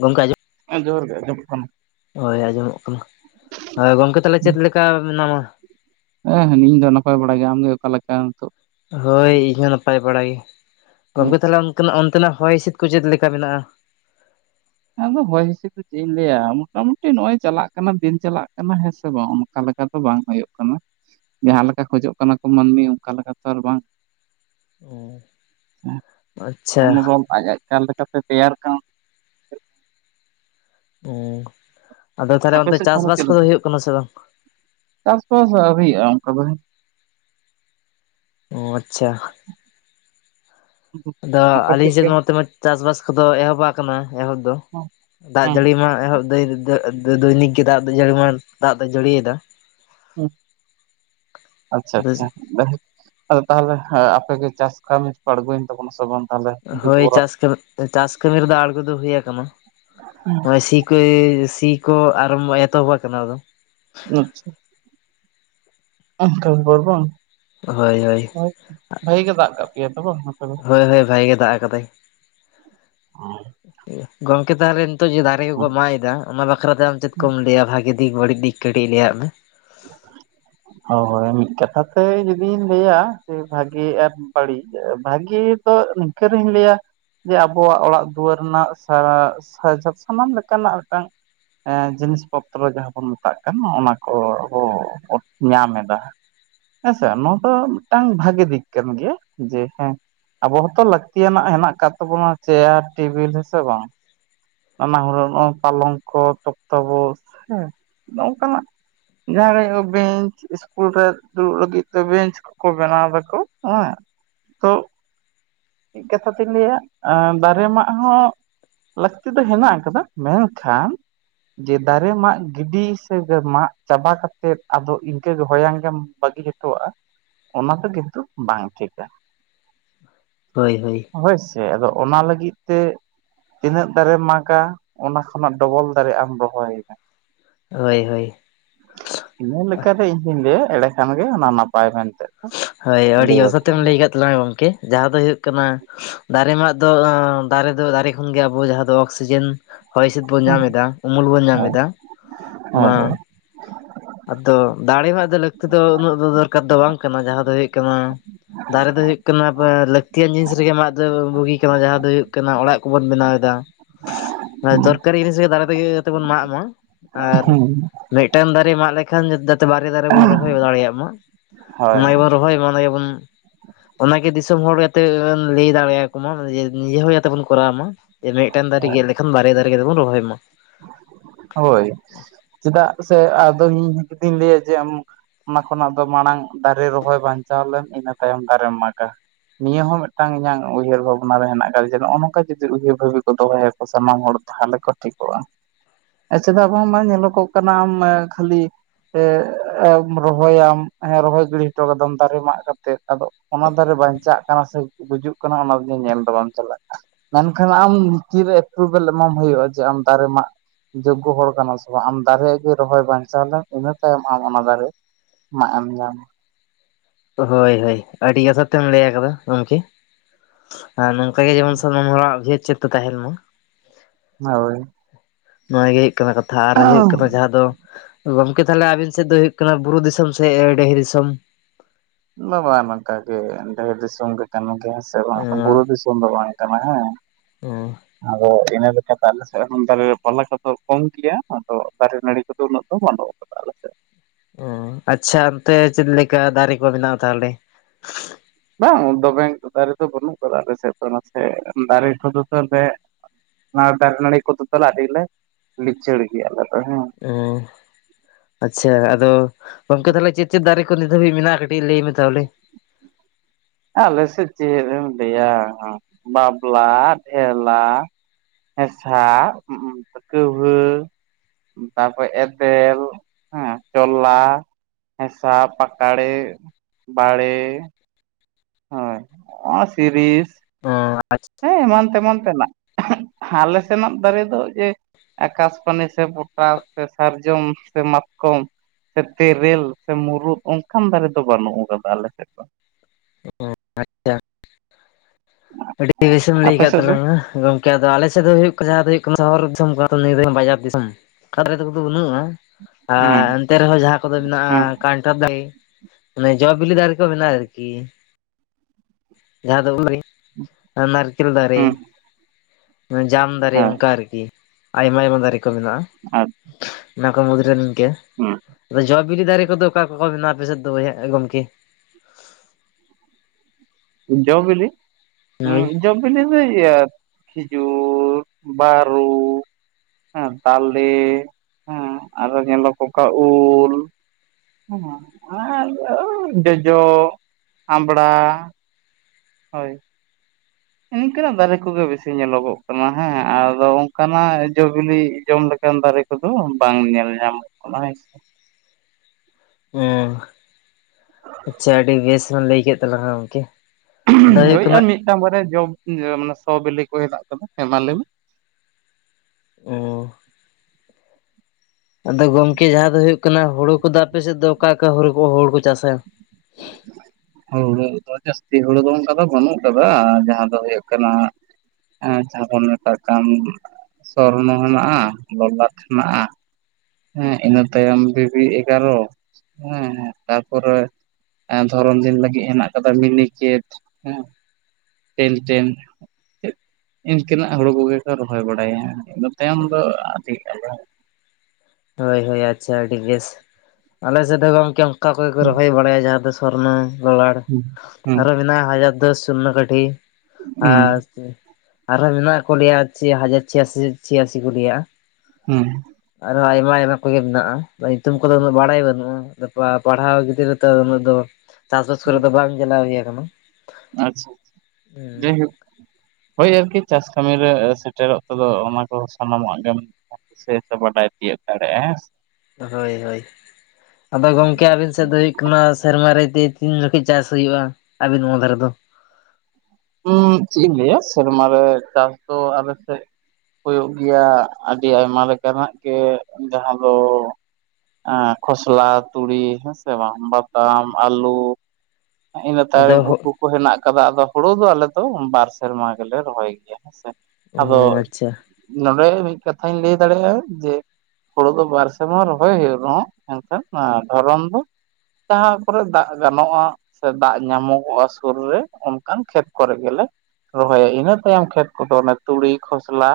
ᱜᱚᱝᱠᱮ ᱟᱸᱡᱚᱼᱼ ᱦᱮᱸ ᱡᱚᱦᱟᱨ ᱜᱮ ᱟᱸᱡᱚᱢᱚᱜ ᱠᱟᱱᱟ᱾ ᱦᱳᱭ ᱟᱸᱡᱚᱢᱚᱜ ᱠᱟᱱᱟ ᱦᱳᱭ ᱜᱚᱝᱠᱮ ᱛᱟᱦᱚᱞᱮ ᱪᱮᱫ ᱞᱮᱠᱟ ᱢᱮᱱᱟᱢᱟ᱾ ᱦᱮᱸ ᱤᱧ ᱫᱚ ᱱᱟᱯᱟᱭ ᱵᱟᱲᱟᱭ ᱜᱮ ᱟᱢᱜᱮ ᱚᱠᱟ ᱞᱮᱠᱟ ᱱᱤᱛᱚᱜ? ᱦᱳᱭ ᱤᱧ ᱦᱚᱸ ᱱᱟᱯᱟᱭ ᱵᱟᱲᱟ ᱜᱮ ᱜᱚᱝᱠᱮ ᱟᱪᱪᱷᱟ ᱛᱟᱦᱚᱞᱮ ᱚᱱᱛᱮᱱᱟᱜ ᱚᱱᱛᱮᱱᱟᱜ ᱦᱚᱭ ᱦᱤᱸᱥᱤᱫ ᱠᱚ ᱪᱮᱫ ᱞᱮᱠᱟ ᱢᱮᱱᱟᱜ-ᱟ᱾ ᱟᱫᱚ ᱦᱚᱭ ᱦᱤᱸᱥᱤᱫ ᱫᱚ ᱪᱮᱫ ᱤᱧ ᱞᱟᱹᱭᱟ ᱢᱚᱴᱟᱢᱩᱴᱤ ᱱᱚᱜ ᱚᱭ ᱪᱟᱞᱟᱜ ᱠᱟᱱᱟ ᱫᱤᱱ ᱪᱟᱞᱟᱜ ᱠᱟᱱᱟ ᱦᱮᱸ ᱥᱮ ᱵᱟᱝ᱾ ᱚᱱᱠᱟ ᱞᱮᱠᱟ ᱫᱚ ᱵᱟᱝ ᱦᱳᱭᱳᱜ ᱠᱟᱱᱟ᱾ ᱡᱟᱦᱟᱸ ᱞᱮᱠᱟ ᱠᱷᱚᱡᱚᱜ ᱠᱟᱱᱟ ᱠᱚ ᱢᱟᱹᱱᱢᱤ ᱚᱱᱠᱟ ᱞᱮᱠᱟ ᱛᱚ ᱟᱨ ᱵᱟᱝᱼᱼ ᱟᱪᱪᱷᱟ ᱚᱱᱚᱨᱚᱞ ᱟᱡ ᱟᱡ ᱠᱟᱱ ᱞᱮᱠᱟᱛᱮ ᱛᱮᱭᱟᱨ ᱠᱟᱱ ᱦᱩᱸ ᱟᱫᱚ ᱛᱟᱦᱞᱮ ᱟᱯᱮ ᱚᱱᱛᱮ ᱥᱮᱫ ᱛᱟᱦᱚᱞᱮ ᱪᱟᱥ-ᱵᱟᱥ ᱪᱮᱫ ᱠᱚᱫᱚ ᱞᱮᱠᱟ ᱦᱩᱭᱩᱜ ᱠᱟᱱᱟ ᱥᱮ ᱵᱟᱝ? ᱪᱟᱥᱵᱟᱥ ᱟᱣᱨᱤᱭᱟᱜᱼᱟ ᱚᱱᱠᱟ ᱫᱚ᱾ ᱚ ᱟᱪᱪᱷᱟ᱾ ᱟᱫᱚ ᱟᱯᱮ ᱟᱹᱞᱤᱧ ᱥᱮᱫ ᱜᱮ ᱱᱚᱛᱮ ᱢᱟ ᱪᱟᱥ-ᱵᱟᱥ ᱠᱚᱫᱚ ᱮᱦᱚᱵ ᱟᱠᱟᱱᱟ ᱮᱦᱚᱵ ᱫᱚ᱾ ᱫᱟᱜ ᱦᱮᱸ ᱡᱟᱹᱲᱤ ᱢᱟ ᱮᱦᱚᱵ ᱫᱟᱹ ᱫᱟᱹ ᱫᱟᱹ ᱫᱚᱭᱱᱤᱠ ᱜᱮ ᱫᱟᱜ ᱡᱟᱹᱲᱤ ᱢᱟ ᱫᱟᱜ ᱫᱚ ᱡᱟᱹᱲᱤᱭᱮᱫᱟ᱾ ᱦᱩᱸ ᱟᱪᱪᱷᱟ ᱟᱪᱪᱷᱟ᱾ [inaudible] ᱟᱫᱚ ᱛᱟᱦᱚᱞᱮ ᱟᱯᱮ ᱜᱮ ᱪᱟᱥ ᱠᱟᱹᱢᱤ ᱟᱬᱜᱚᱭᱮᱱ ᱛᱟᱵᱚᱱᱟ ᱥᱮ ᱵᱟᱝ? ᱛᱟᱦᱚᱞᱮ ᱡᱩᱛ ᱦᱳᱭ ᱵᱚᱨᱟ ᱪᱟᱥ ᱠᱟᱹᱢᱤ ᱪᱟᱥ ᱠᱟᱹᱢᱤ ᱨᱮᱫᱚ ᱟᱬᱜᱳ ᱫᱚ ᱦᱩᱭ ᱟᱠᱟᱱᱟ ᱱᱚᱜᱚᱭ ᱥᱤ ᱠᱟᱹ ᱥᱤ ᱠᱚ ᱟᱨᱚᱢ ᱮᱛᱚᱦᱚᱵ ᱠᱟᱱᱟ ᱟᱫᱚ᱾ ᱟᱪᱪᱷᱟ᱾ [unintelligible] ᱵᱟᱝ? ᱦᱳᱭ ᱵᱷᱟᱹᱜᱤ ᱜᱮ ᱫᱟᱜ ᱠᱟᱜ ᱯᱮᱭᱟᱭ ᱛᱚ ᱵᱟᱝ ᱟᱯᱮ ᱫᱚ? [inaudible] ᱦᱳᱭ ᱦᱳᱭ ᱵᱷᱟᱜᱮ ᱜᱮ ᱫᱟᱜ ᱟᱠᱟᱫᱟᱭ ᱜᱚᱝᱠᱮ ᱛᱟᱦᱚᱞᱮ ᱱᱤᱛᱚᱜ ᱡᱮ ᱫᱟᱨᱮ ᱠᱚᱠᱚ ᱢᱟᱜ ᱮᱫᱟ ᱚᱱᱟ ᱵᱟᱠᱷᱨᱟᱛᱮ ᱟᱢ ᱪᱮᱫ ᱠᱚᱢ ᱞᱟᱹᱭᱟ ᱵᱷᱟᱜᱮ ᱫᱤᱠ ᱵᱟᱹᱲᱤᱡ ᱫᱤᱠ ᱠᱟᱹᱴᱤᱡ ᱞᱟᱹᱭᱟᱜ ᱢᱮ᱾ ᱦᱳᱭ ᱢᱤᱫ ᱠᱟᱛᱷᱟ ᱛᱮ ᱡᱩᱫᱤᱧ ᱞᱟᱹᱭᱟ ᱡᱮ ᱵᱷᱟᱹᱜᱤ ᱟᱨ ᱵᱟᱹᱲᱤᱡ ᱵᱷᱟᱹᱜᱤ ᱫᱚ ᱱᱤᱝᱠᱟᱹ ᱨᱤᱧ ᱞᱟᱹᱭᱟ ᱡᱮ ᱟᱵᱚᱣᱟᱜ ᱚᱲᱟᱜ ᱫᱩᱣᱟᱹᱨ ᱨᱮᱱᱟᱜ ᱥᱟᱲᱟ ᱥᱟᱱᱟᱢ ᱞᱮᱠᱟᱱᱟᱜ ᱢᱤᱫᱴᱟᱝ ᱮ ᱡᱤᱱᱤᱥ ᱯᱚᱛᱨᱚ ᱡᱟᱦᱟᱸ ᱵᱚᱱ ᱢᱮᱛᱟᱜ ᱠᱟᱱ ᱚᱱᱟ ᱠᱚ ᱠᱚ ᱧᱟᱢ ᱮᱫᱟ᱾ ᱦᱮᱸᱥᱮ ᱱᱚᱝᱠᱟ ᱢᱤᱫᱴᱟᱝ ᱵᱷᱟᱜᱮ ᱫᱤᱠ ᱠᱟᱱ ᱜᱮᱭᱟ ᱡᱮ ᱦᱮᱸ ᱟᱵᱚ ᱦᱚᱸᱛᱚ ᱞᱟᱹᱠᱛᱤᱭᱟᱱᱟᱜ ᱦᱮᱸᱱᱟᱜ ᱠᱟᱫ ᱛᱟᱵᱚᱱᱟ ᱪᱮᱭᱟᱨ ᱴᱮᱵᱤᱞ ᱦᱮᱸᱥᱮ ᱵᱟᱝ? ᱱᱟᱱᱟ ᱦᱩᱱᱟᱹᱨ ᱱᱚᱜᱼᱚᱭ ᱯᱟᱞᱚᱝᱠᱚ ᱛᱚᱠᱛᱟᱵᱳᱥ ᱦᱮᱸ ᱱᱚᱝᱠᱟᱱᱟᱜ ᱡᱟᱦᱟᱸ ᱞᱮᱠᱟ ᱵᱮᱧᱪ ᱤᱥᱠᱩᱞ ᱨᱮ ᱫᱩᱲᱩᱵ ᱞᱟᱹᱜᱤᱫ ᱛᱮ ᱵᱮᱧᱪ ᱠᱚ ᱵᱮᱱᱟᱣ ᱫᱟᱠᱚ ᱦᱮᱸ ᱛᱚ ᱢᱤᱫ ᱠᱟᱛᱷᱟ ᱛᱤᱧ ᱞᱟᱹᱭᱟ ᱟᱸ ᱫᱟᱨᱮ ᱢᱟᱜ ᱦᱚᱸ ᱞᱟᱹᱠ ᱛᱤ ᱫᱚ ᱦᱮᱸᱱᱟᱜ ᱠᱟᱫᱟ ᱢᱮᱱᱠᱷᱟᱱ ᱡᱮ ᱫᱟᱨᱮ ᱢᱟᱜ ᱜᱤᱰᱤ ᱥᱮ ᱢᱟᱜ ᱪᱟᱵᱟ ᱠᱟᱛᱮ ᱟᱫᱚ ᱤᱱᱠᱟᱹ ᱦᱚᱭᱟᱝ ᱜᱮᱢ ᱵᱟᱹᱜᱤ ᱦᱚᱴᱚᱣᱟᱜᱼᱟ ᱚᱱᱟ ᱫᱚ ᱠᱤᱱᱛᱩ ᱵᱟᱝ ᱴᱷᱤᱠᱟ᱾ ᱦᱳᱭ ᱦᱳᱭ᱾ ᱦᱳᱭ ᱥᱮ ᱟᱫᱚ ᱚᱱᱟ ᱞᱟᱹᱜᱤᱫ ᱛᱮ ᱛᱤᱱᱟᱹᱜ ᱫᱟᱨᱮᱢ ᱢᱟᱜᱟ ᱚᱱᱟ ᱠᱷᱚᱱᱟᱜ ᱰᱚᱵᱚᱞ ᱫᱟᱨᱮ ᱟᱢ ᱨᱚᱦᱚᱭᱮᱫᱟ, ᱦᱳᱭ ᱦᱳᱭ᱾ ᱤᱱᱟᱹ ᱞᱮᱠᱟᱛᱮ ᱤᱧᱫᱩᱧ ᱞᱟᱹᱭᱟ ᱮᱸᱰᱮ ᱠᱷᱟᱱᱜᱮ ᱚᱱᱟ ᱱᱟᱯᱟᱭ ᱢᱮᱱᱛᱮ᱾ ᱦᱳᱭ ᱟᱹᱰᱤ ᱞᱟᱹᱭᱟᱠᱚᱜᱼᱟ ᱡᱚᱛᱷᱟᱛᱮᱢ ᱞᱟᱹᱭ ᱠᱟᱫ ᱛᱟᱞᱟᱝᱟ ᱜᱚᱢᱠᱮ ᱡᱟᱦᱟᱸ ᱫᱚ ᱦᱩᱭᱩᱜ ᱠᱟᱱᱟ ᱫᱟᱨᱮ ᱢᱟᱜ ᱫᱚ ᱫᱟᱨᱮ ᱫᱚ ᱫᱟᱨᱮ ᱠᱷᱚᱱᱜᱮ ᱟᱵᱚ ᱡᱟᱦᱟᱸ ᱫᱚ ᱚᱠᱥᱤᱡᱮᱱ ᱦᱚᱭ ᱦᱤᱸᱥᱤᱫ ᱵᱚᱱ ᱧᱟᱢ ᱮᱫᱟ ᱩᱢᱩᱞ ᱵᱚᱱ ᱧᱟᱢ ᱦᱳᱭ ᱮᱫᱟ ᱢᱟ ᱦᱳᱭ ᱟᱫᱚ ᱫᱟᱲᱮ ᱢᱟᱜ ᱫᱚ ᱞᱟᱹᱠᱛᱤ ᱫᱚ ᱩᱱᱟᱹᱜ ᱫᱚ ᱫᱚᱨᱠᱟᱨ ᱫᱚ ᱵᱟᱝ ᱠᱟᱱᱟ ᱡᱟᱦᱟᱸ ᱫᱚ ᱦᱩᱭᱩᱜ ᱠᱟᱱᱟ ᱫᱟᱨᱮ ᱫᱚ ᱦᱩᱭᱩᱜ ᱠᱟᱱᱟ ᱞᱟᱹᱠᱛᱤᱭᱟᱱ ᱡᱤᱱᱤᱥ ᱨᱮᱜᱮ ᱢᱟᱜ ᱫᱚ ᱵᱩᱜᱤ ᱠᱟᱱᱟ ᱡᱟᱦᱟᱸ ᱫᱚ ᱦᱩᱭᱩᱜ ᱠᱟᱱᱟ ᱚᱲᱟᱜ ᱠᱚᱵᱚᱱ ᱵᱮᱱᱟᱣ ᱮᱫᱟ, [inaudible] ᱦᱳᱭ ᱫᱚᱨᱠᱟᱨᱤ ᱡᱤᱱᱤᱥ ᱫᱟᱨᱟᱭ ᱛᱮᱜᱮ ᱵᱚᱱ ᱢᱟᱜ ᱢᱟ ᱟᱨ ᱦᱩᱸ ᱢᱤᱫᱴᱟᱝ ᱫᱟᱨᱮ ᱢᱟᱜ ᱞᱮᱠᱷᱟᱱ ᱡᱟᱛᱮ ᱵᱟᱨᱭᱟ ᱫᱟᱨᱮ ᱵᱚᱱ ᱨᱚᱦᱚᱭ ᱫᱟᱲᱮᱭᱟᱜ ᱢᱟ ᱾ ᱦᱳᱭ ᱚᱱᱟ ᱜᱮᱵᱚᱱ ᱨᱚᱦᱚᱭ ᱚᱱᱟ ᱜᱮᱵᱚᱱ ᱚᱱᱟᱜᱮ ᱫᱤᱥᱚᱢ ᱦᱚᱲ ᱡᱟᱛᱮ ᱞᱟᱹᱭ ᱫᱟᱲᱮᱭᱟᱜᱼᱢᱟ ᱱᱤᱡᱮ ᱦᱚᱸ ᱡᱟᱛᱮ ᱵᱚᱱ ᱠᱚᱨᱟᱣ ᱢᱟ᱾ ᱡᱮ ᱢᱤᱫ ᱴᱟᱝ ᱫᱟᱨᱮ ᱦᱳᱭ ᱜᱮᱫ ᱞᱮᱠᱷᱟᱱ ᱵᱟᱨᱭᱟ ᱫᱟᱨᱮ ᱛᱮᱵᱚᱱ ᱨᱚᱦᱚᱭ ᱢᱟ᱾ ᱦᱳᱭ ᱪᱮᱫᱟᱜ ᱥᱮ ᱟᱫᱚ ᱤᱧ ᱡᱩᱫᱤᱧ ᱞᱟᱹᱭᱟ ᱟᱢ ᱚᱱᱟ ᱠᱷᱚᱱᱟᱜ ᱫᱚ ᱢᱟᱲᱟᱝ ᱫᱟᱨᱮ ᱨᱚᱦᱚᱭ ᱵᱟᱧᱪᱟᱣ ᱞᱮᱢ ᱤᱱᱟᱹ ᱛᱟᱭᱚᱢ ᱫᱟᱨᱮᱢ ᱢᱟᱜᱼᱟ᱾ ᱱᱤᱭᱟᱹ ᱦᱚᱸ ᱢᱤᱫᱴᱟᱝ ᱜᱟᱱ ᱤᱧᱟᱹᱜ ᱩᱭᱦᱟᱹᱨ ᱵᱷᱟᱵᱽᱱᱟ ᱨᱮ ᱢᱮᱱᱟᱜ ᱟᱠᱟᱫᱟ ᱡᱮ ᱱᱚᱜᱼᱚ ᱱᱚᱝᱠᱟ ᱡᱩᱫᱤ ᱩᱦᱟᱹᱨ ᱵᱷᱟᱵᱤ ᱠᱚ ᱫᱚᱦᱚ ᱭᱟᱠᱚ ᱥᱟᱱᱟᱢ ᱦᱚᱲ ᱛᱟᱦᱚᱞᱮ ᱠᱚ ᱴᱷᱤᱠᱚᱜᱼᱟ ᱾ ᱟᱪ ᱪᱷᱮᱫᱟᱜ ᱵᱟᱝᱢᱟ ᱧᱮᱞᱚᱜᱚᱜ ᱠᱟᱱᱟ ᱟᱢ ᱠᱷᱟᱹᱞᱤ ᱪᱮᱫ ᱨᱚᱦᱚᱭ ᱟᱢ ᱮ ᱨᱚᱦᱚᱭ ᱜᱤᱲᱤ ᱦᱚᱴᱚ ᱠᱟᱫᱟᱢ ᱫᱟᱨᱮ ᱢᱟᱜ ᱠᱟᱛᱮᱜ ᱟᱫᱚ ᱚᱱᱟ ᱫᱟᱨᱮ ᱵᱟᱧᱪᱟᱜ ᱠᱟᱱᱟ ᱥᱮ ᱜᱩᱡᱩᱜ ᱠᱟᱱᱟ ᱚᱱᱟ ᱧᱮᱞ ᱫᱚ ᱵᱟᱢ ᱪᱟᱞᱟᱜᱼᱟ᱾ ᱢᱮᱱ ᱠᱷᱟᱱ ᱟᱢ ᱛᱤᱨᱮ ᱮᱯᱨᱩᱵᱷᱮᱞ ᱮᱢᱟᱢ ᱦ ᱦᱩᱭᱩᱜᱼᱟ ᱡᱮ ᱟᱢ ᱫᱟᱨᱮ ᱢᱟᱜ ᱡᱳᱜᱜᱚ ᱦᱚᱲ ᱠᱟᱱᱟ ᱥᱮ ᱵᱟᱝ ᱟᱢ ᱫᱟᱨᱮᱭᱟᱜ ᱜᱮ ᱨᱚᱦᱚᱭ ᱵᱟᱧᱪᱟᱣ ᱞᱮᱢ ᱤᱱᱟᱹ ᱛᱟᱭᱚᱢ ᱟᱢ ᱚᱱᱟ ᱫᱟᱨᱮ ᱢᱟᱜ ᱮᱢ ᱧᱟᱢᱟᱼᱟ᱾ ᱦᱳᱭ ᱦᱳᱭ ᱟᱹᱰᱤ ᱟᱥᱟ ᱛᱮᱢ ᱞᱟᱹᱭ ᱟᱠᱟᱫᱟ ᱜᱚᱢᱠᱮ ᱟᱨ ᱱᱚᱝᱠᱟ ᱜᱮ ᱡᱮᱢᱚᱱ ᱥᱟᱱᱟᱢ ᱦᱚᱲᱟᱜ ᱵᱷᱮᱫ ᱪᱮᱫ ᱛᱟᱦᱮᱱ ᱢᱟ᱾ ᱦᱳᱭᱻ ᱱᱚᱣᱟ ᱜᱮ ᱦᱩᱭᱩᱜ ᱠᱟᱱᱟ ᱠᱟᱛᱷᱟ ᱟᱨ ᱦᱩᱭᱩᱜ ᱠᱟᱱᱟ ᱡᱟᱦᱟᱸ ᱫᱚ ᱜᱚᱝᱠᱮ ᱛᱟᱦᱚᱞᱮ ᱟᱵᱤᱱ ᱥᱮᱫ ᱫᱚ ᱦᱳᱭᱳᱜ ᱠᱟᱱᱟ ᱵᱩᱨᱩ ᱫᱤᱥᱚᱢ ᱥᱮ ᱰᱟᱦᱤ ᱫᱤᱥᱚᱢ? ᱵᱟ ᱵᱟ ᱱᱚᱝᱠᱟ ᱜᱮ ᱰᱟᱦᱤ ᱫᱤᱥᱚᱢ ᱨᱮ ᱜᱮ ᱠᱟᱱᱟᱱ ᱜᱮᱭᱟ ᱥᱮ ᱵᱟᱝ ᱚ ᱵᱩᱨᱩ ᱫᱤᱥᱚᱢ ᱫᱚ ᱵᱟᱝ ᱠᱟᱱᱟ ᱚ ᱟᱫᱚ ᱤᱱᱟᱹᱼᱼ ᱟᱞᱮᱥᱮᱫ ᱫᱟᱨᱮ ᱯᱟᱞᱟ ᱠᱚᱫᱚ ᱠᱚᱢ ᱜᱮᱭᱟ ᱟᱫᱚ ᱫᱟᱨᱮ ᱱᱟᱲᱤ ᱠᱚᱫᱚ ᱩᱱᱟᱹᱜ ᱫᱚ ᱵᱟᱱᱩᱜ ᱟᱠᱟᱫᱟ ᱟᱞᱮᱥᱮᱫ᱾ ᱚ ᱟᱪᱪᱷᱟ ᱚᱱᱛᱮ ᱪᱮᱫ ᱞᱮᱠᱟ ᱫᱟᱨᱮ ᱠᱚ ᱢᱮᱱᱟᱜᱼᱟ ᱛᱟᱦᱚᱞᱮ? ᱵᱟᱝ ᱫᱚᱢᱮ ᱫᱟᱨᱮ ᱫᱚ ᱵᱟᱹᱱᱩᱜ ᱟᱠᱟᱫᱟ ᱟᱞᱮ ᱥᱮᱫ ᱫᱚ ᱱᱚᱛᱮ ᱫᱟᱨᱮ ᱠᱚᱫᱚ ᱛᱟᱦᱮᱞᱮᱼᱼ ᱚᱱᱟ ᱫᱟᱨᱮ ᱱᱟᱹᱲᱤ ᱠᱚᱫᱚ ᱛᱚᱞᱟ ᱟᱹᱰᱤ ᱜᱮᱞᱮ ᱞᱤᱪᱟᱹᱲ ᱜᱮᱭᱟ ᱟᱞᱮ ᱦᱮᱸᱼᱼ ᱮᱸᱢ ᱟᱪᱪᱷᱟ ᱟᱫᱚ ᱜᱚᱝᱠᱮ ᱛᱟᱦᱚᱞᱮ ᱪᱮᱫ ᱪᱮᱫ ᱫᱟᱨᱮ ᱠᱚ ᱱᱤᱛ ᱦᱟᱹᱵᱤᱡ ᱢᱮᱱᱟᱜᱼᱟ ᱠᱟᱹᱴᱤᱡ ᱞᱟᱹᱭ ᱢᱮ ᱛᱟᱦᱚᱞᱮ? ᱟᱞᱮ ᱥᱮᱫ ᱪᱮᱫ ᱮᱢ ᱞᱟᱹᱭᱟ ᱵᱟᱵᱞᱟ ᱴᱷᱮᱞᱟ ᱦᱮᱸᱥᱟᱜ ᱠᱟᱹᱣᱦᱟᱹ ᱛᱟᱯᱚᱨ ᱮᱫᱮᱞ ᱦᱮᱸ ᱪᱚᱞᱞᱟ ᱦᱮᱸᱥᱟᱜ ᱯᱟᱠᱟᱲᱮ ᱵᱟᱲᱮᱸ ᱦᱳᱭ ᱚ ᱥᱤᱸᱨᱤᱥ ᱚ ᱟᱪᱪᱷᱟ ᱦᱮᱸ ᱮᱢᱟᱱ ᱛᱮᱢᱟᱱ ᱛᱮᱱᱟᱜ ᱟᱞᱮ ᱥᱮᱱᱟᱜ ᱫᱟᱨᱮ ᱫᱚ ᱡᱮ ᱟᱠᱟᱥ ᱯᱟᱱᱤ ᱥᱮ ᱯᱚᱴᱟᱥ ᱥᱮ ᱥᱟᱨᱡᱚᱢ ᱥᱮ ᱢᱟᱛᱠᱚᱢ ᱥᱮ ᱛᱮᱸᱨᱮᱞ ᱥᱮ ᱢᱩᱨᱩᱫ ᱚᱱᱠᱟᱱ ᱫᱟᱨᱮ ᱫᱚ ᱵᱟᱹᱱᱩᱜ ᱟᱠᱟᱫᱟ ᱟᱞᱮ ᱥᱮᱫ ᱫᱚ᱾ ᱚ ᱟᱪᱪᱷᱟ ᱟᱹᱰᱤ ᱵᱮᱥᱮᱢ ᱞᱟᱹᱭ ᱟᱯᱮ ᱠᱫ ᱥᱮᱫ ᱫᱚ ᱛᱟᱞᱟᱝᱼᱟ ᱜᱚᱝᱠᱼᱼ ᱟᱞᱮ ᱥᱮᱫ ᱫᱚ ᱦᱩᱭᱩᱜ ᱠᱟᱱᱟ ᱡᱟᱦᱟᱸ ᱫᱚ ᱦᱩᱭᱩᱜ ᱠᱟᱱᱟ ᱥᱚᱦᱚᱨ ᱫᱤᱥᱚᱢ ᱱᱤᱭᱟᱹ ᱵᱟᱡᱟᱨ ᱫᱤᱥᱚᱢ᱾ ᱚ ᱠᱟᱫᱨᱮ ᱛᱟᱠᱚᱫᱚ ᱵᱟᱹᱱᱩᱜᱼᱟ ᱦᱩᱸ ᱟᱨ ᱮᱱᱛᱮ ᱨᱮᱦᱚᱸ ᱡᱟᱦᱟᱸ ᱠᱚᱫᱚ ᱢᱮᱱᱟᱜᱼᱟ ᱦᱩᱸ ᱠᱟᱱᱴᱷᱟᱲ ᱫᱟᱨᱮ ᱢᱟᱱᱮ ᱡᱚ ᱵᱤᱞᱤ ᱫᱟᱨᱮ ᱠᱚ ᱢᱮᱱᱟᱜᱼᱟ ᱟᱨᱠᱤ᱾ ᱤ ᱡᱟᱦᱟᱸ ᱫᱚ ᱱᱟᱨᱠᱮᱞ ᱫᱟᱨᱮ ᱦᱩᱸ ᱾ ᱡᱟᱢ ᱫᱟᱨᱮ ᱦᱮᱸ ᱚᱱᱠᱟ ᱟᱨᱠᱤ ᱟᱭᱢᱟ ᱟᱭᱢᱟ ᱫᱟᱨᱮ ᱠᱚ ᱢᱮᱱᱟᱜᱼᱟ᱾ ᱟᱨᱼᱼ ᱚᱱᱟ ᱠᱚ ᱢᱩᱫ ᱨᱮᱱ ᱜᱮ ᱟᱫᱚ ᱡᱚ ᱵᱤᱞᱤ ᱫᱟᱨᱮ ᱠᱚᱫᱚ ᱚᱠᱟ ᱠᱚᱠᱚ ᱢᱮᱱᱟᱜᱼᱟ ᱟᱯᱮᱥᱮᱫ ᱫᱚ ᱵᱚᱭᱦᱟ ᱜᱚᱢᱠᱮ? ᱡᱚ ᱵᱤᱞᱤ ᱱᱩᱭ? ᱡᱚᱵ [unintelligible] ᱠᱷᱤᱡᱩᱨ ᱵᱟᱹᱨᱩ ᱦᱮᱸ ᱛᱟᱞᱮᱻ, ᱦᱮᱸ ᱟᱨᱚ ᱧᱮᱞᱚᱜᱚᱜ-ᱠᱟ ᱩᱞ ᱦᱮᱸ ᱳᱭ ᱡᱚᱡᱚ, ᱟᱢᱵᱽᱲᱟ ᱦᱳᱭ᱾ ᱱᱤᱝᱠᱟᱱᱟᱜ ᱫᱟᱨᱮ ᱠᱚᱜᱮ ᱵᱮᱥᱤ ᱧᱮᱞᱚᱜᱚᱜ ᱠᱟᱱᱟ ᱦᱮᱸ ᱟᱫᱚ ᱚᱝᱠᱟᱱᱟᱜ ᱡᱚ-ᱵᱤᱞᱤ ᱡᱚᱢ ᱞᱮᱠᱟᱱ ᱫᱟᱨᱮ ᱠᱚᱫᱚ ᱵᱟᱝ ᱧᱮᱞ ᱧᱟᱢᱚᱜ ᱠᱟᱱᱟ ᱦᱳᱭ ᱥᱮ᱾ ᱦᱮᱹ, ᱟᱪᱪᱷᱟ ᱟᱹᱰᱤ ᱵᱮᱥ ᱵᱮᱱ ᱞᱟᱹᱭ ᱠᱮᱫ ᱛᱟᱞᱟᱝᱟ ᱜᱚᱝᱠᱮ᱾ ᱦᱳᱭ ᱟᱨ ᱢᱤᱫᱴᱟᱝ ᱵᱟᱨᱭᱟ ᱡᱚᱢ ᱢᱟᱱᱮ ᱥᱚ ᱵᱤᱞᱤ ᱠᱚ ᱦᱮᱱᱟᱜ ᱠᱟᱫᱟ᱾ ᱦᱮᱸ ᱢᱟ ᱞᱟᱹᱭ ᱢᱮ᱾ ᱚ᱾ ᱟᱫᱚ ᱜᱚᱝᱠᱮ ᱡᱟᱦᱟᱸ ᱫᱚ ᱦᱳᱭᱳᱜ ᱠᱟᱱᱟ ᱦᱳᱲᱩ ᱠᱚᱫᱚ ᱟᱯᱮᱥᱮᱫ ᱫᱚ ᱚᱠᱟ ᱚᱠᱟ ᱦᱩᱲᱩ ᱠᱚ, ᱦᱩᱲᱩ ᱠᱚ ᱪᱟᱥᱟ? [inaudible] ᱦᱩᱲᱩ ᱫᱚ, ᱡᱟᱹᱥᱛᱤ ᱦᱩᱲᱩ ᱫᱚ ᱝᱱᱠᱟ ᱫᱚ ᱵᱟᱹᱱᱩᱜ ᱠᱟᱫᱟ, ᱡᱟᱦᱟᱸ ᱫᱚ ᱦᱩᱭᱩᱜ ᱠᱟᱱᱟ ᱟᱨ ᱡᱟᱦᱟᱸᱵᱚᱱ ᱢᱮᱛᱟᱜ ᱠᱟᱱ ᱥᱚᱨᱱᱚ ᱦᱮᱱᱟᱜ-ᱟ, ᱞᱚᱞᱟᱴ ᱦᱮᱱᱟᱜ-ᱟ᱾ ᱦᱮᱸ ᱤᱱᱟᱹ ᱛᱟᱭᱚᱢ ᱵᱤᱵᱤ ᱮᱜᱟᱨᱚ, ᱦᱮᱸ ᱦᱮᱸ᱾ ᱛᱟᱨᱯᱚᱨᱮ ᱟᱨ ᱫᱷᱚᱨᱚᱢ ᱫᱤᱱ ᱞᱟᱹᱜᱤᱫ ᱦᱮᱱᱟᱜ ᱠᱟᱫᱟ ᱢᱤᱱᱤᱤᱠᱮᱴ, ᱦᱮᱸ ᱴᱮᱱ ᱴᱮᱱ᱾ ᱤᱱᱠᱟᱹᱱᱟᱜ ᱦᱩᱲᱩ ᱠᱚᱜᱮ ᱠᱚ ᱨᱚᱦᱚᱭ ᱵᱟᱲᱟᱭᱟ ᱤᱱᱟᱹ ᱛᱟᱭᱚᱢ ᱫᱚ ᱟᱹᱰᱤ ᱟᱹᱵᱤ ᱦᱳᱭ ᱦᱳᱭ ᱟᱪᱪᱷᱟ ᱟᱹᱰᱤ ᱵᱮᱥ, ᱟᱞᱮ ᱥᱮᱫ ᱫᱚ ᱜᱚᱝᱠᱮ ᱚᱝᱠᱟ ᱚᱠᱚᱭ ᱠᱚ ᱨᱚᱦᱚᱭ ᱵᱟᱲᱟᱭᱟ ᱡᱟᱦᱟᱸ ᱫᱚ ᱥᱚᱨᱱ, ᱞᱚᱞᱟᱲ ᱦᱩᱸ ᱟᱨᱚ ᱢᱮᱱᱟᱜ-ᱟ ᱦᱟᱡᱟᱨ ᱫᱚᱥ ᱥᱩᱱᱱᱚ ᱠᱟᱴᱷᱤ᱾ ᱦᱩᱸ ᱟᱨ, ᱟᱨᱦᱚᱸ ᱢᱮᱱᱟᱜ ᱠᱚ ᱞᱟᱹᱭᱟ ᱪᱮ ᱦᱟᱡᱟᱨ ᱪᱷᱤᱭᱟᱥᱤ ᱪᱷᱤᱭᱟᱥᱤ ᱠᱚ ᱞᱟᱹᱭᱟ᱾ ᱦᱩᱸ᱾ ᱟᱨᱦᱚᱸ ᱟᱭᱢᱟ ᱟᱭᱢᱟ ᱠᱚᱜᱮ ᱢᱮᱱᱟᱜ-ᱟ᱾ ᱟᱫᱚ ᱧᱩᱛᱩᱢ ᱠᱚᱫᱚ ᱩᱱᱟᱹᱜ ᱵᱟᱲᱟᱭ ᱵᱟᱹᱱᱩᱜ-ᱟ᱾ ᱟᱫᱚ ᱯᱟᱲᱦᱟᱣ ᱜᱤᱫᱽᱨᱟᱹ ᱛᱚ ᱩᱱᱟᱹᱜ ᱫᱚ ᱪᱟᱥᱵᱟᱥ ᱠᱚᱨᱮ ᱫᱚ ᱵᱟᱝ ᱵᱮᱱᱟᱣ ᱦᱩᱭ ᱟᱠᱟᱱᱟ᱾ ᱟᱪᱪᱷᱟ ᱟᱪᱪᱷᱟ, ᱡᱟᱭ ᱦᱳᱠ ᱦᱳᱭ ᱟᱨᱠᱤ ᱪᱟᱥ ᱠᱟᱹᱢᱤ ᱨᱮ ᱥᱮᱴᱮᱨᱚᱜ ᱛᱮᱫᱚ ᱚᱱᱟ ᱠᱚ ᱥᱟᱱᱟᱢᱟᱜ ᱧᱟᱢᱚᱜ-ᱟ, ᱥᱮ ᱯᱮ ᱵᱟᱰᱟᱭ ᱛᱤᱭᱟᱹᱜ ᱫᱟᱲᱮᱭᱟᱜ-ᱟ ᱦᱮᱸ ᱥᱮ᱾ ᱦᱳᱭ ᱦᱳᱭ᱾ ᱟᱫᱚ ᱜᱚᱝᱠᱮ ᱟᱵᱤᱱ ᱥᱮᱫ ᱫᱚ ᱦᱩᱭᱩᱜ ᱠᱟᱱᱟ ᱥᱮᱨᱢᱟ ᱨᱮ ᱡᱮ ᱛᱤᱱ ᱡᱚᱠᱷᱚᱡ ᱪᱟᱥ ᱦᱩᱭᱩᱜ-ᱟ? ᱟᱹᱵᱤᱱ ᱚᱱᱟ ᱫᱷᱨᱮ ᱫᱚ? ᱩᱸᱜ, ᱪᱮᱫ ᱤᱧ ᱞᱟᱹᱭᱟ ᱥᱮᱨᱢᱟ ᱨᱮ ᱪᱟᱥ ᱫᱚ ᱟᱞᱮ ᱥᱮᱫ ᱦᱩᱭᱩᱜ ᱜᱮᱭᱟ ᱟᱹᱰᱤ ᱟᱭᱢᱟ ᱞᱮᱠᱟᱱᱟᱜ ᱜᱮ, ᱡᱟᱦᱟᱸ ᱫᱚ ᱮᱸᱻ ᱠᱷᱚᱥᱞᱟ ᱛᱩᱲᱤ ᱦᱮᱸ ᱥᱮ ᱵᱟᱝ, ᱵᱟᱫᱟᱢ, ᱟᱞᱩ, ᱤᱱᱟᱹ ᱟᱫᱚ ᱛᱟᱭᱚᱢ ᱩᱛᱩ ᱠᱚ ᱦᱮᱱᱟᱜ ᱠᱟᱫᱟ, ᱟᱫᱚ ᱦᱩᱲᱩ ᱫᱚ ᱟᱞᱮ ᱫᱚ ᱵᱟᱨ ᱥᱮᱨᱢᱟ ᱜᱮᱞᱮ ᱨᱚᱦᱚᱭ ᱜᱮᱭᱟ ᱦᱮᱸ ᱥᱮ᱾ ᱚ ᱟᱫᱚ ᱟᱪᱪᱷᱟ ᱱᱚᱸᱰᱮ ᱢᱤᱫ ᱠᱟᱛᱷᱟᱧ ᱞᱟᱹᱭ ᱫᱟᱲᱮᱭᱟᱜ-ᱟ ᱡᱮ, ᱦᱩᱲᱩ ᱫᱚ ᱵᱟᱨ ᱥᱮᱢᱟ ᱨᱚᱦᱚᱭ ᱦᱩᱭᱩᱜ ᱨᱮᱦᱚᱸ, ᱮᱱᱠᱷᱟᱱ ᱱᱚᱣᱟ ᱫᱷᱚᱨᱚᱱ ᱫᱚ ᱡᱟᱦᱟᱸ ᱠᱚᱨᱮ ᱫᱟᱜ ᱜᱟᱱᱚᱜ-ᱟ ᱥᱮ ᱫᱟᱜ ᱧᱟᱢᱚᱜᱚᱜ-ᱟ ᱥᱩᱨ ᱨᱮ ᱚᱱᱠᱟᱱ ᱠᱷᱮᱛ ᱠᱚᱨᱮ ᱜᱮᱞᱮ ᱨᱚᱦᱚᱭᱟ᱾ ᱤᱱᱟᱹ ᱛᱟᱭᱚᱢ ᱠᱷᱮᱛ ᱠᱚᱫᱚ ᱚᱱᱮ ᱛᱩᱲᱤ, ᱠᱷᱚᱥᱞᱟ,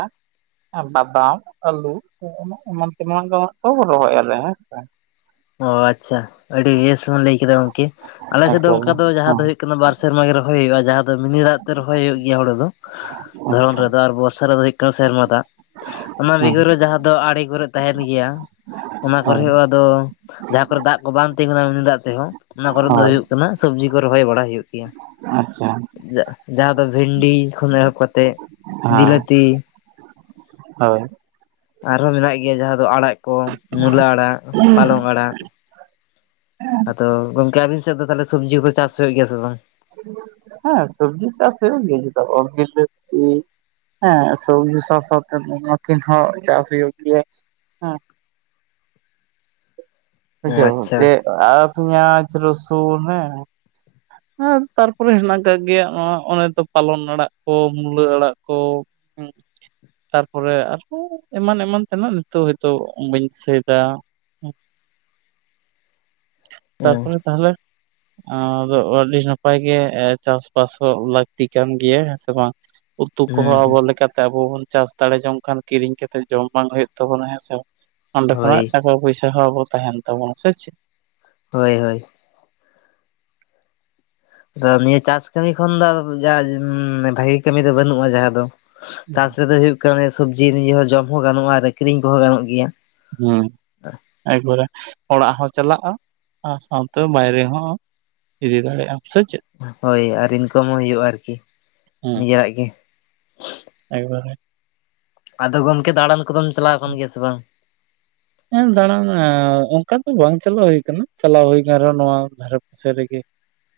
ᱟᱨ ᱵᱟᱫᱟᱢ, ᱟᱹᱞᱩ ᱮᱢᱟ-ᱮᱢᱟᱱ ᱛᱮᱢᱟᱟᱱ ᱫᱚ ᱦᱟᱸᱜ ᱠᱚ ᱨᱚᱦᱚᱭᱟᱞᱮ ᱦᱮᱸ ᱥᱮ᱾ ᱚ ᱟᱪᱪᱷᱟ, ᱟᱹᱰᱤ ᱵᱮᱥ ᱵᱚᱱ ᱞᱟᱹᱭ ᱠᱮᱫᱟ ᱜᱚᱝᱠᱮ᱾ ᱟᱞᱮ ᱥᱮᱫ ᱫᱚ ᱮᱠᱫᱚᱢ ᱚᱱᱠᱟ ᱫᱚ ᱡᱟᱦᱟᱸ ᱦᱮᱸ ᱫᱚ ᱦᱩᱭᱩᱜ ᱠᱟᱱᱟ ᱵᱟᱨ ᱥᱮᱨᱢᱟ ᱜᱮ ᱨᱚᱦᱚᱭ ᱦᱩᱭᱩᱜ-ᱟ, ᱡᱟᱦᱟᱸ ᱫᱚ ᱢᱤᱱᱤ ᱫᱟᱜ ᱛᱮ ᱨᱚᱦᱚᱭ ᱦᱩᱭᱩᱜ ᱜᱮᱭᱟ ᱦᱩᱲᱤ ᱫᱚ᱾ ᱫᱷᱚᱨᱚᱱ ᱟᱪᱪᱷᱟ ᱨᱮᱫᱚ, ᱟᱨ ᱵᱚᱨᱥᱟ ᱨᱮᱫᱚ ᱦᱩᱭᱩᱜ ᱠᱟᱱᱟ ᱥᱮᱨᱢᱟ ᱫᱟᱜ, ᱚᱱᱟ ᱦᱮᱸ ᱵᱤᱜᱷᱟ ᱨᱮ ᱡᱟᱦᱟᱸ ᱫᱚ ᱟᱲᱮ ᱠᱚᱨᱮᱫ ᱛᱟᱸᱦᱮᱱ ᱜᱮᱭᱟ, ᱚᱱᱟ ᱦᱳᱭ ᱠᱚᱨᱮᱦᱚᱸ ᱟᱫᱚ, ᱡᱟᱦᱟᱸ ᱠᱚᱨᱮ ᱫᱟᱜ ᱠᱚ ᱵᱟᱝ ᱛᱤᱸᱜᱩᱱᱟ ᱢᱤᱱᱤ ᱫᱟᱜ ᱛᱮᱦᱚᱸ ᱚᱱᱟ ᱠᱚᱨᱮ ᱫᱚ ᱦᱳᱭ ᱦᱩᱭᱩᱜ ᱠᱟᱱᱟ, ᱥᱚᱵᱽᱡᱤ ᱠᱚ ᱨᱚᱦᱚᱭ ᱵᱟᱲᱟ ᱦᱩᱭᱩᱜ ᱜᱮᱭᱟ᱾ ᱟᱪᱪᱷᱟ᱾ ᱤᱭᱟᱹᱜ ᱡᱟᱦᱟᱸ ᱫᱚ ᱵᱷᱮᱱᱰᱤ ᱠᱷᱚᱱ ᱮᱦᱚᱵ ᱠᱟᱛᱮᱜ, ᱦᱮᱸ ᱵᱤᱞᱟᱹᱛᱤ ᱦᱳᱭ, ᱟᱨᱦᱚᱸ ᱢᱮᱱᱟᱜ ᱜᱮᱭᱟ ᱡᱟᱦᱟᱸ ᱫᱚ ᱟᱲᱟᱜ ᱠᱚ ᱾ ᱢᱩᱞᱟᱹ ᱟᱲᱟᱜ, ᱯᱟᱞᱚᱝ ᱟᱲᱟᱜ, ᱟᱫᱚ ᱜᱚᱝᱠᱮ ᱟᱵᱤᱱ ᱥᱮᱫ ᱫᱚ ᱛᱟᱦᱞᱮ ᱥᱚᱵᱽᱡᱤ ᱠᱚ ᱪᱟᱥ ᱦᱩᱭᱩᱜ ᱜᱮᱭᱟ ᱥᱮ ᱵᱟᱝ? ᱦᱮᱸ ᱥᱚᱵᱽᱡᱤ ᱪᱟᱥ ᱦᱩᱭᱩᱜ ᱜᱮᱭᱟ, ᱪᱮᱫᱟᱜ ᱵᱟᱝ ᱵᱤᱞᱟᱹᱛᱤ, ᱦᱮᱸ ᱥᱚᱵᱡ ᱥᱟᱚᱛᱤᱱ ᱪᱟᱥ ᱦᱩᱭᱩᱜ ᱜᱮᱭᱟ, ᱦᱮᱸ ᱚ ᱵᱩᱡᱷᱟᱹᱣ ᱟᱪᱪᱷᱟ ᱡᱮ ᱯᱮᱸᱭᱟᱡ, ᱨᱚᱥᱩᱱ, ᱦᱮᱸ ᱟᱨ ᱛᱟᱨᱯᱚᱨᱮ ᱦᱮᱱᱟᱜ ᱠᱟᱜ ᱜᱮᱭᱟ ᱾ ᱱᱚᱣᱟ ᱚᱱᱮ ᱫᱚ ᱯᱟᱞᱚᱱ ᱟᱲᱟᱜ ᱠᱚ, ᱢᱩᱞᱟᱹ ᱟᱲᱟᱜ ᱠᱚ ᱾ ᱦᱮᱸ, ᱛᱟᱨᱯᱚᱨᱮ ᱟᱨᱦᱚᱸ ᱮᱢᱟᱱ ᱮᱢᱟᱱ ᱛᱮᱱᱟᱜ ᱱᱤᱛᱚᱜ ᱦᱭᱛᱳ ᱵᱟᱹᱧ ᱫᱤᱥᱟᱹᱭᱫᱟ ᱚ ᱛᱟᱨᱯᱚᱨᱮ ᱛᱟᱦᱞᱮ ᱟᱫᱚ ᱟᱹᱰᱤ ᱱᱟᱯᱟᱭ ᱜᱮ ᱪᱟᱥᱵᱟᱥ ᱦᱚᱸ ᱞᱟᱹᱠᱛᱤ ᱠᱟᱱ ᱜᱮᱭᱟ ᱦᱮᱸ ᱥᱮ ᱵᱟᱝ? ᱩᱛᱩ ᱠᱚᱦ ᱦᱩᱸ ᱦᱩᱸ ᱟᱵᱚ ᱞᱮᱠᱟᱛᱮ ᱟᱵᱚ ᱵᱚᱱ ᱪᱟᱥ ᱫᱟᱲᱮ ᱡᱚᱝ ᱠᱷᱟᱱ ᱠᱤᱨᱤᱧ ᱠᱟᱛᱮᱫ ᱡᱚᱢ ᱵᱟᱝ ᱦᱩᱭᱩᱜ ᱛᱟᱵᱚᱱᱟ ᱦᱮᱸ ᱥᱮ ᱵᱟᱝ? ᱚᱸᱰᱮ ᱠᱷᱚᱱᱟᱜ ᱦᱳᱭ ᱴᱟᱠᱟ ᱯᱚᱭᱥᱟ ᱦᱚᱸ ᱟᱵᱚ ᱛᱟᱦᱮᱱ ᱛᱟᱵᱚᱱᱟ ᱥᱮ ᱪᱮᱫ? ᱦᱳᱭ ᱦᱳᱭ, ᱟᱫᱚ ᱱᱤᱭᱟᱹ ᱪᱟᱥ ᱠᱟᱹᱢᱤ ᱠᱷᱚᱱ ᱫᱚ ᱵᱷᱟᱜᱤ ᱠᱟᱹᱢᱤ ᱫᱚ ᱵᱟᱹᱱᱩᱜᱼᱟ ᱡᱟᱦᱟᱸ ᱫᱚ ᱪᱟᱥ ᱨᱮᱫᱚ ᱦᱩᱭᱩᱜ ᱠᱟᱱᱟ ᱥᱚᱵᱡᱤ ᱱᱤᱡᱮ ᱡᱚᱢ ᱦᱚᱸ ᱜᱟᱱᱚᱜᱼᱟ, ᱟᱨ ᱟᱠᱠᱷᱨᱤᱤᱧ ᱠᱚᱦᱚᱸ ᱜᱟᱱᱚᱜ ᱜᱮᱭᱟ ᱾ ᱦᱮᱸ, ᱮᱠᱵᱟᱨᱮ ᱚᱲᱟᱜ ᱦᱚᱸ ᱪᱟᱞᱟᱜᱼᱟ ᱾ ᱟᱨ ᱥᱟᱶᱛᱮ ᱵᱟᱭᱨᱮ ᱦᱚᱸ ᱤᱫ ᱫᱟᱲᱮᱟᱢ ᱥᱮ ᱪᱮᱫ? ᱦᱳᱭ ᱟᱨ ᱤᱱᱠᱟᱢ ᱦᱚᱸ ᱦᱩᱭᱩᱜᱼᱟ, ᱟᱨᱠᱤ ᱦᱮᱸ ᱱᱤᱡᱮᱨᱟᱜ ᱜᱮ ᱾ ᱮᱠᱵᱟᱨᱮ, ᱟᱫᱚ ᱜᱚᱢᱠᱮ ᱫᱟᱬᱟᱱ ᱠᱚᱫᱚᱢ ᱪᱟᱞᱟᱣ ᱟᱠᱟᱱ ᱜᱮᱭᱟ ᱥᱮ ᱵᱟᱝ? ᱦᱮᱸ ᱫᱟᱬᱟᱱ ᱚᱱᱠᱟ ᱫᱚ ᱵᱟᱝ ᱪᱟᱞᱟᱣ ᱦᱩᱭ ᱠᱟᱱᱟ ᱾ ᱪᱟᱞᱟᱣ ᱦᱩᱭᱠ ᱨᱮᱦᱚᱸ ᱱᱚᱣᱟ ᱫᱷᱟᱨᱮ ᱥᱮ ᱨᱮᱜᱮ,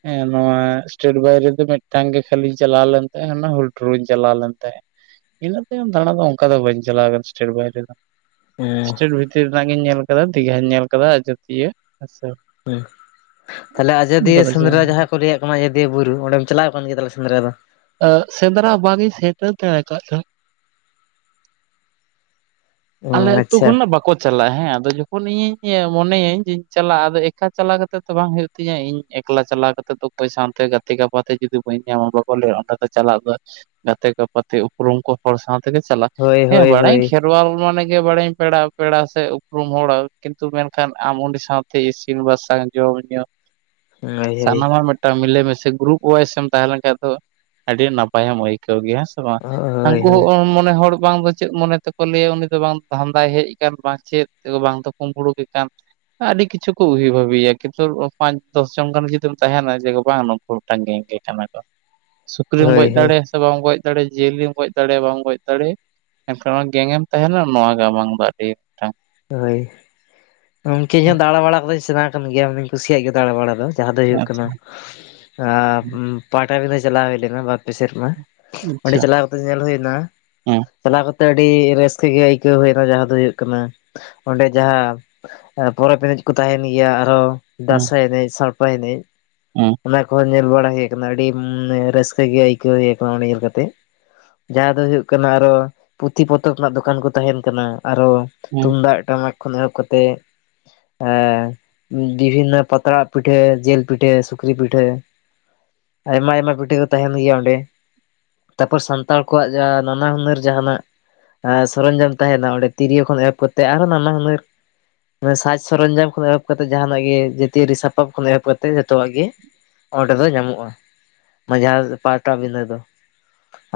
ᱦᱮᱸ ᱱᱚᱣᱟ ᱥᱴᱮᱴ ᱵᱟᱭᱨᱮᱫᱚ ᱢᱤᱫᱴᱟᱝ ᱜᱮ ᱠᱷᱟᱹᱤᱧ ᱪᱟᱞᱟᱣ ᱞᱮᱱ ᱛᱟᱦᱮᱸ ᱦᱩᱞ ᱴᱩᱨ ᱤᱧ ᱪᱟᱞᱟᱣ ᱞᱮᱱ ᱛᱟᱦᱮᱸᱫ ᱾ ᱤᱱᱟᱹ ᱛᱟᱭᱚᱢ ᱫᱟᱬᱟ ᱫᱚ ᱚᱱᱠᱟ ᱫᱚ ᱵᱟᱹᱧ ᱪᱟᱞᱟᱣ ᱟᱠᱟᱱᱟ ᱵᱟᱭᱨᱮ ᱫᱚ ᱾ ᱦᱮᱸ ᱥᱴᱮᱴ ᱵᱷᱤᱛᱤᱨ ᱨᱮᱱᱟᱜ ᱜᱤᱧ ᱧᱮᱞ ᱠᱟᱫᱟ ᱫᱤᱜᱷᱟᱧ ᱧᱮᱞ ᱠᱟᱫᱟ ᱟᱡᱳᱫᱤᱭᱟᱹ ᱦᱮ ᱥᱮ ᱛᱟᱦᱞᱮ ᱟᱡᱚᱫᱤᱭᱟᱹ ᱥᱮᱸᱫᱽᱨᱟ ᱡᱟᱦᱟᱸ ᱠᱚ ᱨᱮᱭᱟᱜ ᱠᱟᱱᱟ ᱟᱡᱚᱫᱤᱭᱟᱹ ᱵᱩᱨᱩ ᱚᱸᱰᱮᱢ ᱪᱟᱞᱟᱣ ᱟᱠᱟᱱ ᱜᱮᱭᱟ ᱛᱟᱦᱮ ᱥᱮᱸᱫᱽᱨᱟ ᱫᱚ? ᱥᱮᱸᱫᱽᱨᱟ ᱵᱟᱝᱤᱧ ᱥᱮᱴᱮᱨ ᱫᱟᱲᱮ ᱟᱠᱟᱫ ᱛᱟᱦᱮᱸᱫ, ᱚ ᱟᱞᱮ ᱟᱹᱛᱩ ᱟᱪᱪᱷᱟ ᱠᱷᱚᱱᱟᱜ ᱵᱟᱠᱚ ᱪᱟᱞᱟᱜᱼᱟ ᱦᱮᱸ ᱟᱫᱚ ᱡᱚᱠᱷᱚᱱ ᱤᱧᱤᱧ ᱢᱮᱱᱟᱹᱧ ᱡᱮᱧ ᱪᱟᱞᱟᱜᱼᱟ ᱟᱫᱚ ᱮᱠᱠᱟ ᱪᱟᱞᱟ ᱠᱟᱛᱮ ᱛᱚ ᱵᱟᱝ ᱦᱩᱭᱩᱜ᱾ ᱛᱤᱧᱟᱹ ᱤᱧ ᱮᱠᱞᱟ ᱪᱟᱞᱟᱣ ᱠᱟᱛᱮ ᱫᱚ ᱚᱠᱚᱭ ᱥᱟᱶᱛᱮ ᱜᱟᱛᱮ ᱜᱟᱯᱟᱛᱮ ᱡᱩᱫᱤ ᱵᱟᱹᱧ ᱧᱟᱢᱟ ᱵᱟ ᱵᱚᱞᱮ ᱚᱸᱰᱮ ᱫᱚ ᱪᱟᱞᱟᱜ ᱫᱚ ᱜᱟᱛᱮ ᱠᱚᱯᱛᱮ ᱩᱯᱨᱩᱢ ᱠᱚ ᱦᱚᱲ ᱥᱟᱶ ᱛᱮᱜᱮ ᱪᱟᱞᱟᱜ ᱦᱳᱭ ᱦᱮᱸ ᱦᱳᱭ ᱦᱳᱭ ᱵᱟᱲᱟᱭᱤᱧ ᱠᱷ ᱠᱷᱮᱨᱣᱟᱞ ᱢᱟᱱᱮ ᱜᱮ ᱵᱟᱲᱟᱭᱤᱧ ᱯᱮᱲᱟ ᱯᱮᱲᱟ ᱥᱮ ᱩᱯᱨᱩᱢ ᱦᱚᱲ, ᱠᱤᱱᱛᱩ ᱢᱮᱱᱠᱷᱟᱱ ᱟᱢ ᱩᱱᱤ ᱥᱟᱶᱛᱮ ᱤᱥᱤᱱ, ᱵᱟᱥᱟᱝ ᱡᱚᱢ ᱧᱩ ᱦᱳᱭ ᱦᱳᱭ ᱦᱳᱭ ᱥᱟᱱᱟᱢᱟᱜ ᱢᱤᱫᱴᱟᱝ ᱢᱤᱞᱮᱢᱤᱥᱮ ᱜᱨᱩᱯ ᱚᱣᱟᱭᱤᱥ ᱮᱢ ᱛᱟᱦᱮᱸᱞᱮᱱ ᱠᱷᱟᱡ ᱫᱚ ᱟᱹᱰᱤ ᱱᱟᱯᱟᱭᱮ ᱮᱢ ᱟᱹᱭᱠᱟᱹᱣ ᱜᱮᱭᱟ᱾ ᱦᱮᱸ ᱥᱮ ᱵᱟᱝ ᱦᱳᱭ ᱩᱱᱠᱩ ᱦᱚᱸ ᱢᱚᱱᱮ ᱦᱚᱲ ᱵᱟᱝ ᱫᱚ ᱪᱮᱫ ᱢᱚᱱᱮ ᱛᱮᱠᱚ ᱞᱟᱹᱭᱟ ᱩᱱᱤ ᱫᱚ ᱵᱟᱝ ᱫᱷᱟᱸᱫᱟᱭ ᱦᱮᱡ ᱟᱠᱟᱱ ᱪᱮᱫ ᱵᱟᱝ ᱫᱚ ᱠᱩᱢᱵᱽᱲᱩᱠᱮ ᱜᱮ ᱠᱟᱱ ᱾ ᱟᱹᱰᱤ ᱠᱤᱪᱷᱩ ᱠᱚ ᱩᱭ ᱵᱷᱷᱟᱵᱮᱤᱭᱟ, ᱠᱤᱱᱛᱩ ᱯᱟᱸᱪ ᱫᱚᱥ ᱡᱚᱱ ᱜᱟᱱ ᱡᱩᱫᱤᱢ ᱛᱟᱦᱮᱱᱟ ᱡᱮ ᱵᱟᱝ ᱨᱚᱝᱜᱮ ᱜᱮ ᱠᱟᱱᱟ ᱠᱚ ᱾ ᱥᱩᱠᱨᱤᱢ ᱦᱳᱭ ᱜᱚᱡ ᱦᱳᱭ ᱫᱟᱲᱮᱭᱟᱜᱼᱟ ᱥᱮ ᱵᱟᱝ ᱜᱚᱡ ᱫᱟᱲᱮᱭᱟᱜᱼᱟ ᱡᱤᱭᱟᱹᱞᱤᱢ ᱜᱚᱡ ᱫᱟᱲᱮᱭᱟᱜᱼᱟ ᱵᱟᱢ ᱜᱚᱡᱽ ᱫᱟᱲᱮᱭᱟᱜᱼᱟ ᱾ ᱮᱱᱠᱷᱟᱱ ᱜᱮᱝᱮᱢ ᱛᱟᱦᱮᱱᱟ ᱱᱚᱣᱟ ᱜᱮ ᱟᱢᱟᱝ ᱫᱚ ᱟᱹᱰᱤ ᱢᱤᱫᱴᱟᱝ ᱦᱳᱭ, ᱜᱚᱢᱠᱮ ᱤᱧ ᱦᱚᱸ ᱫᱟᱬᱟ ᱵᱟᱲᱟ ᱠᱟᱫᱚᱧ ᱥᱮᱬ ᱠᱟᱱ ᱜᱮᱭᱟᱧ ᱠᱩᱥᱤᱭᱟᱜ ᱜᱮᱭᱟ ᱫᱟᱬᱟ ᱵᱟᱲᱟ ᱫᱚ ᱾ ᱡᱟᱦᱟᱸ ᱫᱚ ᱦᱩᱭᱩᱜ ᱠᱟᱱᱟ, ᱟᱪᱪᱷᱟ ᱯᱟᱛᱟᱵᱤᱫᱷᱟᱹ ᱪᱟᱞᱟᱣ ᱦᱩᱭ ᱞᱮᱱᱟ ᱾ ᱵᱟ ᱥᱮᱨᱢᱟ [inaudible] ᱚᱸᱰᱮ ᱟᱪᱪᱷᱟ ᱪᱟᱞᱟᱣᱼᱼ ᱧᱮᱞ ᱦᱩᱭ ᱮᱱᱟ, ᱦᱮᱸ ᱪᱟᱞᱟᱣ ᱠᱟᱛᱮᱜ ᱟᱹᱰᱤ ᱨᱟᱹᱥᱠᱟᱹ ᱜᱮ ᱟᱹᱭᱠᱟᱹᱣ ᱦᱩᱭᱱᱟ ᱡᱟᱦᱟᱸ ᱫᱚ ᱦᱩᱭᱩᱜ ᱠᱟᱱᱟᱼᱼ ᱚᱸᱰᱮ ᱡᱟᱦᱟᱸ ᱯᱚᱨᱚᱵᱽ ᱮᱱᱮᱡ ᱠᱚ ᱛᱟᱸᱦᱮᱱ ᱜᱮᱭᱟ, ᱟᱨᱦᱚᱸ ᱦᱮᱸ ᱫᱟᱸᱥᱟᱭ ᱮᱱᱮᱡ ᱥᱟᱶᱼᱼ ᱱᱟᱯᱟᱭ ᱮᱱᱮᱡ, ᱦᱮᱸ ᱚᱱᱟ ᱠᱚ ᱮᱱᱮᱡ ᱾ ᱵᱟᱲᱟ ᱦᱩᱭ ᱟᱠᱟᱱᱟ ᱟᱹᱰᱤ ᱨᱟᱹᱥᱠᱟᱹ ᱜᱮ ᱟᱹᱭᱠᱟᱹᱣ ᱦᱩᱭ ᱟᱠᱟᱱᱟ ᱚᱱᱟ ᱧᱮᱞ ᱠᱟᱛᱮ ᱾ ᱡᱟᱦᱟᱸ ᱫᱚ ᱦᱩᱭᱩᱜ ᱠᱟᱱᱟ ᱟᱨᱚ, ᱯᱩᱛᱷᱤ ᱯᱚᱛᱚᱵ ᱨᱮᱱᱟᱜ ᱫᱚᱠᱟᱱ ᱠᱚ ᱛᱟᱦᱮᱱ ᱠᱟᱱᱟ ᱟᱨᱚ ᱾ ᱦᱮᱸ ᱛᱩᱢᱫᱟᱜ ᱴᱟᱢᱟᱠ ᱠᱷᱚᱱ ᱮᱦᱚᱵ ᱠᱟᱛᱮᱼᱼ ᱟᱸ ᱵᱤᱵᱷᱤᱱᱱᱚ ᱯᱟᱛᱲᱟ ᱯᱤᱴᱷᱟᱹ, ᱡᱤᱞ ᱯᱤᱴᱷᱟᱹ, ᱥᱩᱠᱨᱤ ᱯᱤᱴᱷᱟᱹᱼᱼ ᱟᱭᱢᱟ ᱟᱭᱢᱟ ᱯᱤᱴᱷᱟᱹ ᱠᱚ ᱛᱟᱸᱦᱮᱱ ᱜᱮᱭᱟ ᱚᱸᱰᱮ ᱾ ᱛᱟᱯᱚᱨ ᱥᱟᱱᱛᱟᱲ ᱠᱚᱣᱟᱜ ᱡᱟ ᱱᱟᱱᱟ ᱦᱩᱱᱟᱹᱨ ᱡᱟᱦᱟᱸᱱᱟᱜᱼᱼ ᱦᱮᱸ ᱥᱚᱨᱚᱧᱡᱟᱢ ᱛᱟᱸᱦᱮᱱᱟ ᱚᱸᱰᱮ ᱛᱤᱨᱭᱳ ᱠᱷᱚᱱ ᱮᱦᱚᱵ ᱠᱟᱛᱮ ᱟᱨᱦᱚᱸ ᱱᱟᱱᱟ ᱦᱩᱱᱟᱹᱨᱼᱼ ᱮ ᱥᱟᱡᱽ ᱥᱚᱨᱚᱧᱡᱟᱢ ᱠᱷᱚᱱ ᱮᱦᱚᱵ ᱠᱟᱛᱮᱜ ᱡᱟᱸᱦᱟᱱᱟᱜ ᱜᱮ ᱡᱟᱹᱛᱤᱭᱟᱹᱨᱤ ᱥᱟᱯᱟᱯ ᱠᱷᱚᱱ ᱮᱦᱚᱵ ᱠᱟᱛᱮᱜ ᱡᱚᱛᱚᱣᱟᱜ ᱜᱮ ᱾ ᱚᱸᱰᱮ ᱫᱚ ᱧᱟᱢᱚᱜᱼᱟ ᱾ ᱢᱟᱡᱷᱟ ᱯᱟ ᱠᱟᱹᱢᱤᱱ ᱨᱮ ᱫᱚ ᱾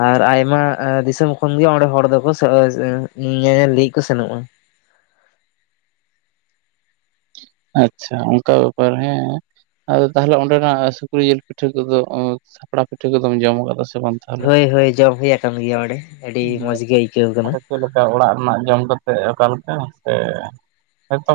ᱟᱨ ᱟᱭᱢᱟ ᱮ ᱫᱤᱥᱚᱢ ᱠᱷᱚᱱᱜᱮ ᱚᱸᱰᱮ ᱦᱚᱲ ᱫᱚᱠᱚ ᱥᱮ ᱮ ᱤ [unintelligible] ᱧᱮᱧᱮᱞ ᱞᱟᱹᱜᱤᱫ ᱠᱚ ᱥᱮᱱᱚᱜᱼᱟ ᱾ ᱟᱪᱪᱷᱟ ᱚᱱᱠᱟ ᱵᱮᱯᱟᱨ ᱦᱮᱸ ᱾ ᱟᱫᱚ ᱛᱟᱦᱚᱞᱮ ᱚᱸᱰᱮᱱᱟᱜ ᱥᱩᱠᱨᱤ ᱡᱤᱞ ᱯᱤᱴᱷᱟᱹ ᱠᱚᱫᱚ ᱩᱸ ᱥᱟᱯᱲᱟ ᱯᱤᱴᱷᱟᱹ ᱠᱚᱫᱚᱢ ᱡᱚᱢ ᱟᱠᱟᱫᱟ ᱥᱮ ᱵᱟᱝ? ᱛᱟᱦᱚᱞᱮ? ᱦᱳᱭ ᱦᱳᱭ ᱡᱚᱢ ᱦᱩᱭ ᱟᱠᱟᱱ ᱜᱮᱭᱟ ᱚᱸᱰᱮ, ᱟᱹᱰᱤ ᱦᱮᱸ ᱢᱚᱸᱡᱽ ᱜᱮ ᱟᱹᱭᱠᱟᱹᱣ ᱟᱠᱟᱱᱟ ᱟᱫᱚ ᱾ ᱪᱮᱫ ᱞᱮᱠᱟ ᱚᱲᱟᱜ ᱨᱮᱱᱟᱜ ᱡᱚᱢ ᱠᱟᱛᱮ ᱚᱠᱟ ᱞᱮᱠᱟ ᱥᱮ ᱦᱚᱭ ᱛᱚᱼᱼ